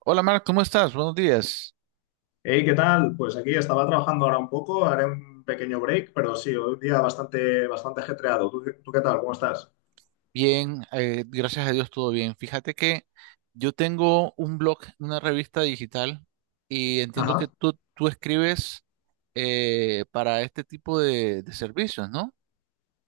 Hola Marc, ¿cómo estás? Buenos días. Hey, ¿qué tal? Pues aquí estaba trabajando ahora un poco, haré un pequeño break, pero sí, hoy un día bastante ajetreado. ¿Tú, qué tal? ¿Cómo estás? Bien, gracias a Dios todo bien. Fíjate que yo tengo un blog, una revista digital y entiendo que Ajá. tú escribes para este tipo de servicios, ¿no?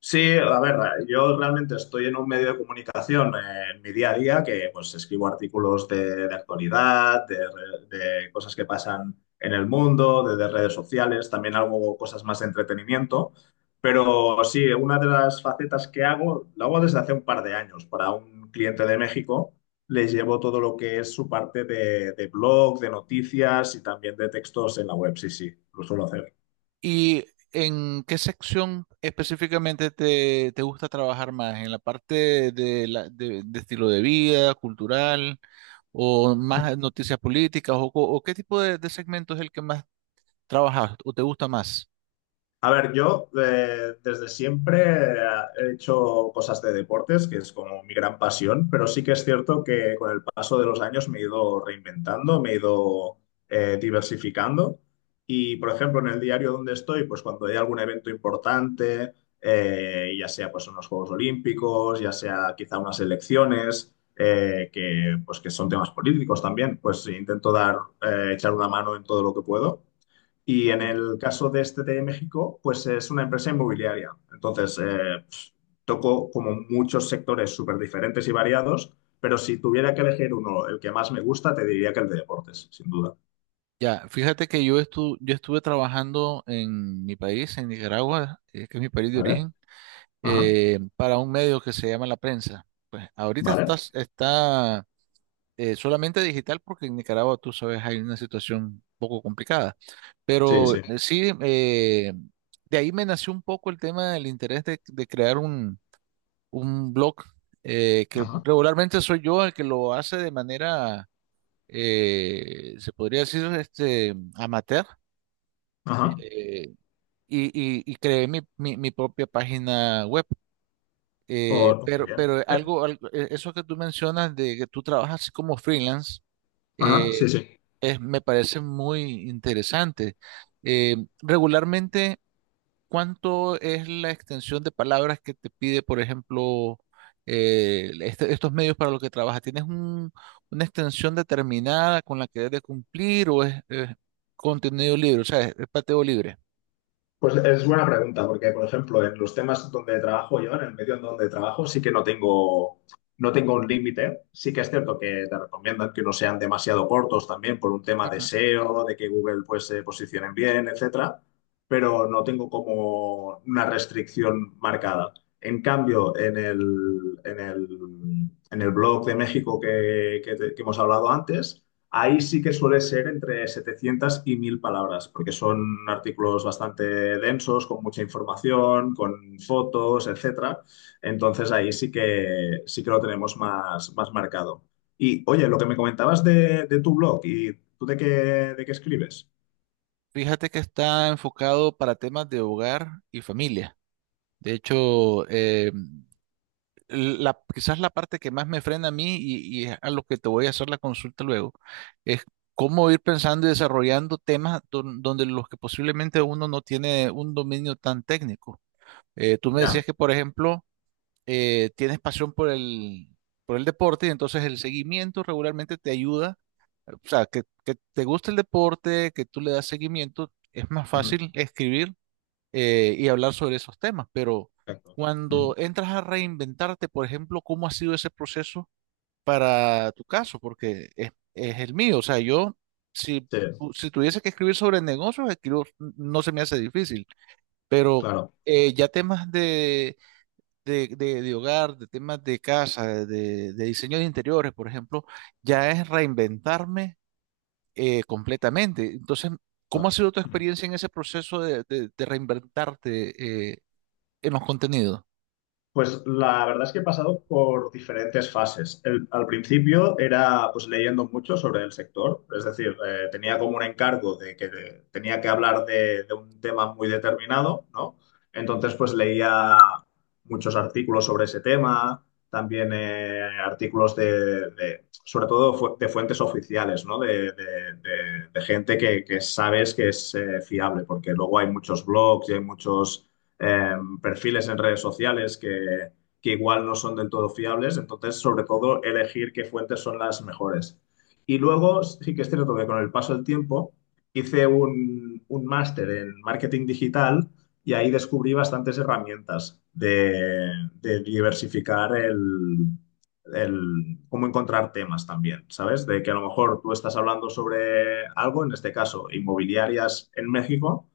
Sí, a ver, yo realmente estoy en un medio de comunicación, en mi día a día que pues escribo artículos de actualidad, de cosas que pasan en el mundo, de redes sociales, también hago cosas más de entretenimiento, pero sí, una de las facetas que hago, lo hago desde hace un par de años para un cliente de México. Les llevo todo lo que es su parte de blog, de noticias y también de textos en la web. Sí, sí, lo suelo hacer. ¿Y en qué sección específicamente te gusta trabajar más? ¿En la parte de estilo de vida, cultural o más noticias políticas o qué tipo de segmento es el que más trabajas o te gusta más? A ver, yo desde siempre he hecho cosas de deportes, que es como mi gran pasión, pero sí que es cierto que con el paso de los años me he ido reinventando, me he ido, diversificando. Y, por ejemplo, en el diario donde estoy, pues cuando hay algún evento importante, ya sea pues unos Juegos Olímpicos, ya sea quizá unas elecciones, que pues que son temas políticos también, pues intento dar, echar una mano en todo lo que puedo. Y en el caso de este de México, pues es una empresa inmobiliaria. Entonces, toco como muchos sectores súper diferentes y variados, pero si tuviera que elegir uno, el que más me gusta, te diría que el de deportes, sin duda. Ya, fíjate que yo estuve trabajando en mi país, en Nicaragua, que es mi país de ¿Vale? origen, Ajá. Para un medio que se llama La Prensa. Pues ahorita está, ¿Vale? está solamente digital porque en Nicaragua, tú sabes, hay una situación un poco complicada. Sí, Pero sí. Sí, de ahí me nació un poco el tema del interés de crear un blog, que Ajá. regularmente soy yo el que lo hace de manera, se podría decir, este, amateur. Ajá. Eh, y, y- y creé mi propia página web. Eh, O- muy pero, bien. pero algo, algo- eh, eso que tú mencionas de que tú trabajas como freelance, Ajá. eh, Sí, sí. Me parece muy interesante. Regularmente, ¿cuánto es la extensión de palabras que te pide, por ejemplo, estos medios para los que trabajas? ¿Tienes una extensión determinada con la que debes de cumplir o es contenido libre? O sea, es pateo libre. Pues es buena pregunta, porque, por ejemplo, en los temas donde trabajo yo, en el medio en donde trabajo, sí que no tengo, no tengo un límite. Sí que es cierto que te recomiendan que no sean demasiado cortos también por un tema de SEO, de que Google pues se posicionen bien, etcétera, pero no tengo como una restricción marcada. En cambio, en el blog de México que, que hemos hablado antes, ahí sí que suele ser entre 700 y 1000 palabras, porque son artículos bastante densos, con mucha información, con fotos, etcétera. Entonces ahí sí que lo tenemos más, más marcado. Y oye, lo que me comentabas de tu blog, ¿y tú de qué escribes? Fíjate que está enfocado para temas de hogar y familia. De hecho, la, quizás la parte que más me frena a mí y es a lo que te voy a hacer la consulta luego, es cómo ir pensando y desarrollando temas donde los que posiblemente uno no tiene un dominio tan técnico. Tú me Ya. decías que, por ejemplo, tienes pasión por por el deporte y entonces el seguimiento regularmente te ayuda. O sea, que te gusta el deporte, que tú le das seguimiento, es más Ujú. fácil escribir y hablar sobre esos temas, pero Exacto. Ujú. cuando entras a reinventarte, por ejemplo, ¿cómo ha sido ese proceso para tu caso? Porque es el mío, o sea, yo, si, Sí, si tuviese que escribir sobre negocios, no se me hace difícil, pero claro. Ya temas de hogar, de temas de casa, de diseño de interiores, por ejemplo, ya es reinventarme completamente. Entonces, ¿cómo ha Claro. sido tu experiencia en ese proceso de reinventarte? En los contenidos. Pues la verdad es que he pasado por diferentes fases. Al principio era pues leyendo mucho sobre el sector, es decir, tenía como un encargo de tenía que hablar de un tema muy determinado, ¿no? Entonces pues leía muchos artículos sobre ese tema, también artículos sobre todo de fuentes oficiales, ¿no? De gente que sabes que es, fiable, porque luego hay muchos blogs y hay muchos, eh, perfiles en redes sociales que igual no son del todo fiables. Entonces, sobre todo, elegir qué fuentes son las mejores. Y luego, sí que es cierto que con el paso del tiempo hice un máster en marketing digital y ahí descubrí bastantes herramientas de diversificar cómo encontrar temas también, ¿sabes? De que a lo mejor tú estás hablando sobre algo, en este caso, inmobiliarias en México,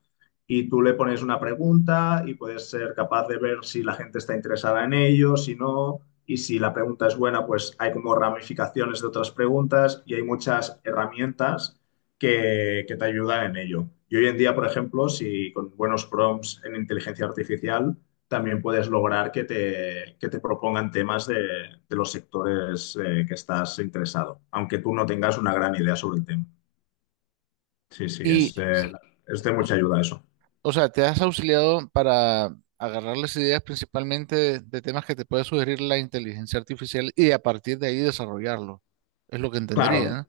y tú le pones una pregunta y puedes ser capaz de ver si la gente está interesada en ello, si no, y si la pregunta es buena, pues hay como ramificaciones de otras preguntas y hay muchas herramientas que te ayudan en ello. Y hoy en día, por ejemplo, si con buenos prompts en inteligencia artificial, también puedes lograr que que te propongan temas de los sectores, que estás interesado, aunque tú no tengas una gran idea sobre el tema. Sí, sí, Y, es de mucha ayuda eso. o sea, te has auxiliado para agarrar las ideas principalmente de temas que te puede sugerir la inteligencia artificial y a partir de ahí desarrollarlo. Es lo que Claro. entendería, ¿no?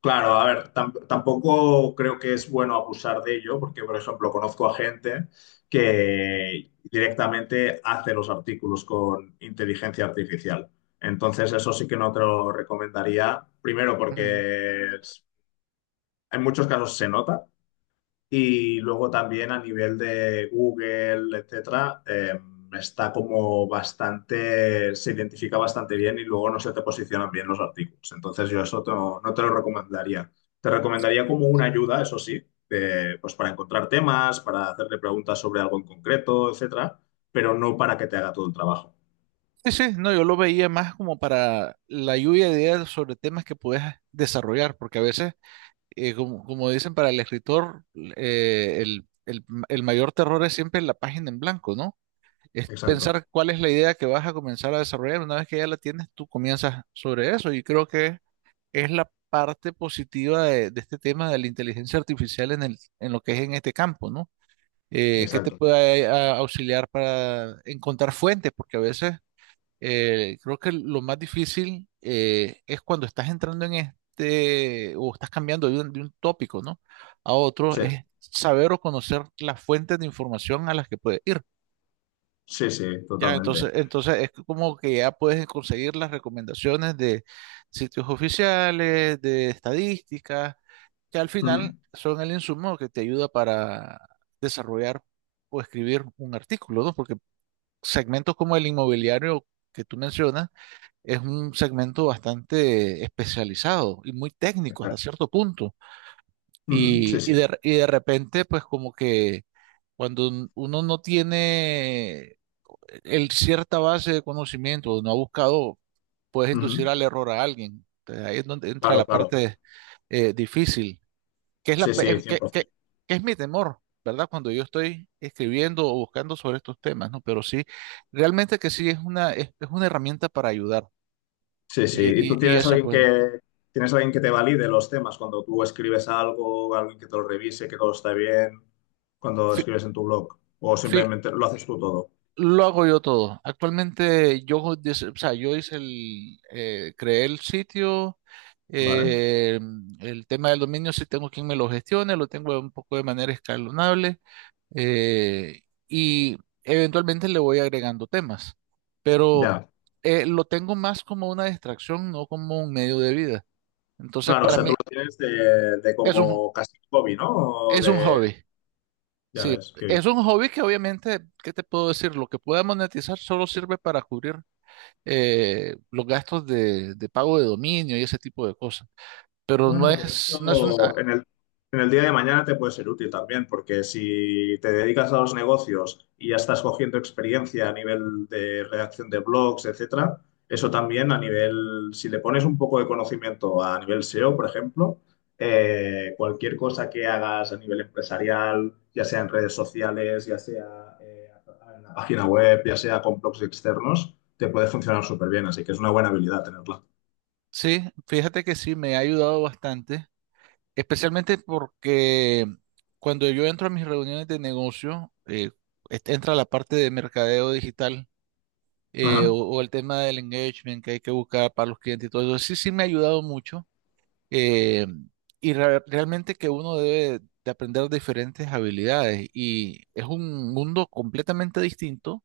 Claro, a ver, tampoco creo que es bueno abusar de ello, porque, por ejemplo, conozco a gente que directamente hace los artículos con inteligencia artificial. Entonces, eso sí que no te lo recomendaría. Primero, Ujú. porque en muchos casos se nota. Y luego también a nivel de Google, etcétera, está como bastante, se identifica bastante bien y luego no se te posicionan bien los artículos. Entonces yo eso no te lo recomendaría. Te recomendaría como una ayuda, eso sí, de, pues para encontrar temas, para hacerle preguntas sobre algo en concreto, etcétera, pero no para que te haga todo el trabajo. Sí, sí, no, yo lo veía más como para la lluvia de ideas sobre temas que puedes desarrollar, porque a veces, como, como dicen para el escritor, el, el mayor terror es siempre la página en blanco, ¿no? Es Exacto, pensar cuál es la idea que vas a comenzar a desarrollar. Una vez que ya la tienes, tú comienzas sobre eso y creo que es la parte positiva de este tema de la inteligencia artificial en el, en lo que es en este campo, ¿no? Que te exacto. puede auxiliar para encontrar fuentes, porque a veces creo que lo más difícil es cuando estás entrando en este o estás cambiando de de un tópico, ¿no? A otro, Sí, es saber o conocer las fuentes de información a las que puedes ir. sí, sí, Ya, entonces, totalmente. entonces es como que ya puedes conseguir las recomendaciones de sitios oficiales, de estadísticas, que al Ujú. final son el insumo que te ayuda para desarrollar o escribir un artículo, ¿no? Porque segmentos como el inmobiliario que tú mencionas es un segmento bastante especializado y muy técnico hasta Exacto. cierto punto. Ujú, sí, sí. Y de repente, pues como que cuando uno no tiene el cierta base de conocimiento no ha buscado, puedes inducir Ujú, al error a alguien. Entonces, ahí es donde entra la claro, claro. parte difícil, que es la Sí, pe- sí, 100%. que es mi temor, ¿verdad? Cuando yo estoy escribiendo o buscando sobre estos temas, ¿no? Pero sí, realmente que sí es una herramienta para ayudar. Sí, sí. Y, ¿Y y- tú y eso, bueno. Tienes alguien que te valide los temas cuando tú escribes algo, alguien que te lo revise, que todo está bien, cuando escribes en tu blog? O simplemente lo haces tú todo, Lo hago yo todo. Actualmente yo, o sea, yo hice el, creé el sitio, ¿vale? eh, el tema del dominio sí tengo quien me lo gestione, lo tengo un poco de manera escalonable eh, y eventualmente le voy agregando temas, pero Ya. Lo tengo más como una distracción, no como un medio de vida. Entonces Claro, o para sea, tú mí lo tienes de es un, como casi hobby, ¿no? O es un de, hobby. ya Sí, ves, qué bien. es un hobby que obviamente, ¿qué te puedo decir? Lo que pueda monetizar solo sirve para cubrir los gastos de pago de dominio y ese tipo de cosas. Pero no Bueno, pero es, no es un... ah, esto en el día de mañana te puede ser útil también, porque si te dedicas a los negocios y ya estás cogiendo experiencia a nivel de redacción de blogs, etcétera, eso también a nivel, si le pones un poco de conocimiento a nivel SEO, por ejemplo, cualquier cosa que hagas a nivel empresarial, ya sea en redes sociales, ya sea, en la página web, ya sea con blogs externos, te puede funcionar súper bien, así que es una buena habilidad tenerla. sí, fíjate que sí, me ha ayudado bastante, especialmente porque cuando yo entro a mis reuniones de negocio, entra la parte de mercadeo digital Ajá. o el tema del engagement que hay que buscar para los clientes y todo eso. Sí, sí me ha ayudado mucho. eh, realmente que uno debe de aprender diferentes habilidades y es un mundo completamente distinto.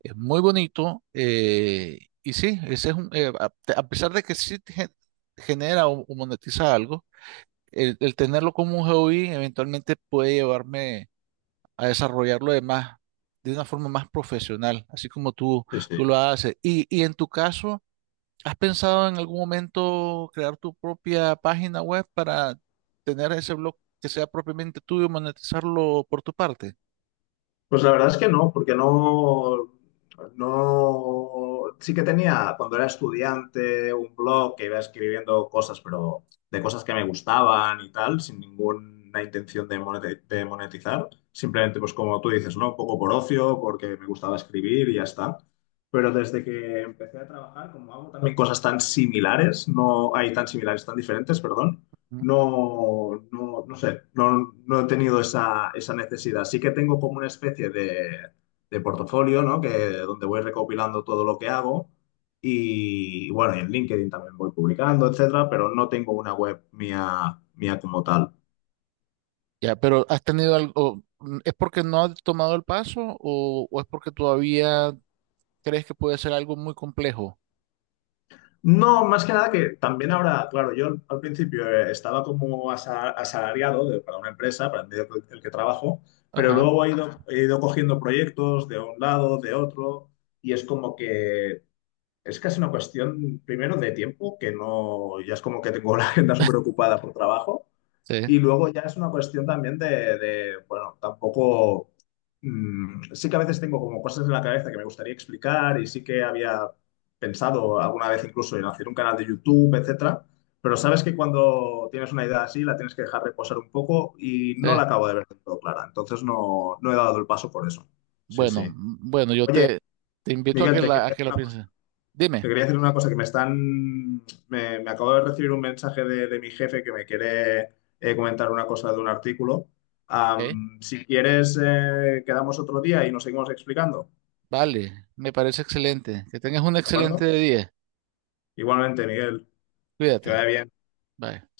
Es muy bonito y sí, ese es un, a pesar de que sí te genera o monetiza algo, el tenerlo como un hobby eventualmente puede llevarme a desarrollarlo de más, de una forma más profesional, así como tú, Sí, sí. tú lo haces. Y en tu caso, ¿has pensado en algún momento crear tu propia página web para tener ese blog que sea propiamente tuyo y monetizarlo por tu parte? Pues la verdad es que no, porque no, no, sí que tenía cuando era estudiante un blog que iba escribiendo cosas, pero de cosas que me gustaban y tal, sin ninguna intención de de monetizar, simplemente pues como tú dices, ¿no? Un poco por ocio, porque me gustaba escribir y ya está. Pero desde que empecé a trabajar, como hago también cosas tan similares, no hay tan similares, tan diferentes, perdón, no sé, no, no he tenido esa, esa necesidad. Sí que tengo como una especie de portafolio, ¿no? Que, donde voy recopilando todo lo que hago y bueno, y en LinkedIn también voy publicando, etcétera, pero no tengo una web mía, mía como tal. Ya, pero ¿has tenido algo? ¿Es porque no has tomado el paso o es porque todavía crees que puede ser algo muy complejo? No, más que nada que también ahora, claro, yo al principio, estaba como asalariado para una empresa, para el medio el que trabajo, pero Ajá, luego he ido, ajá, he ido cogiendo proyectos de un lado, de otro, y es como que es casi una cuestión, primero, de tiempo, que no, ya es como que tengo la agenda súper ocupada por trabajo, sí, y luego ya es una cuestión también bueno, tampoco, mm, sí que a veces tengo como cosas en la cabeza que me gustaría explicar y sí que había pensado alguna vez incluso en hacer un canal de YouTube, etcétera, pero sabes que cuando tienes una idea así la tienes que dejar reposar un poco y no la sí. acabo de ver del todo clara, entonces no, no he dado el paso por eso. Sí, Bueno, sí. Bueno, yo Oye, te, te invito Miguel, te quería a que decir la una cosa. pienses. Te Dime. quería decir una cosa, que me acabo de recibir un mensaje de mi jefe que me quiere, comentar una cosa de un artículo. ¿Eh? Am, si quieres, quedamos otro día y nos seguimos explicando, Vale, me parece excelente. Que tengas un ¿de acuerdo? excelente día. Igualmente, Miguel, que Cuídate. vaya bien. Bye.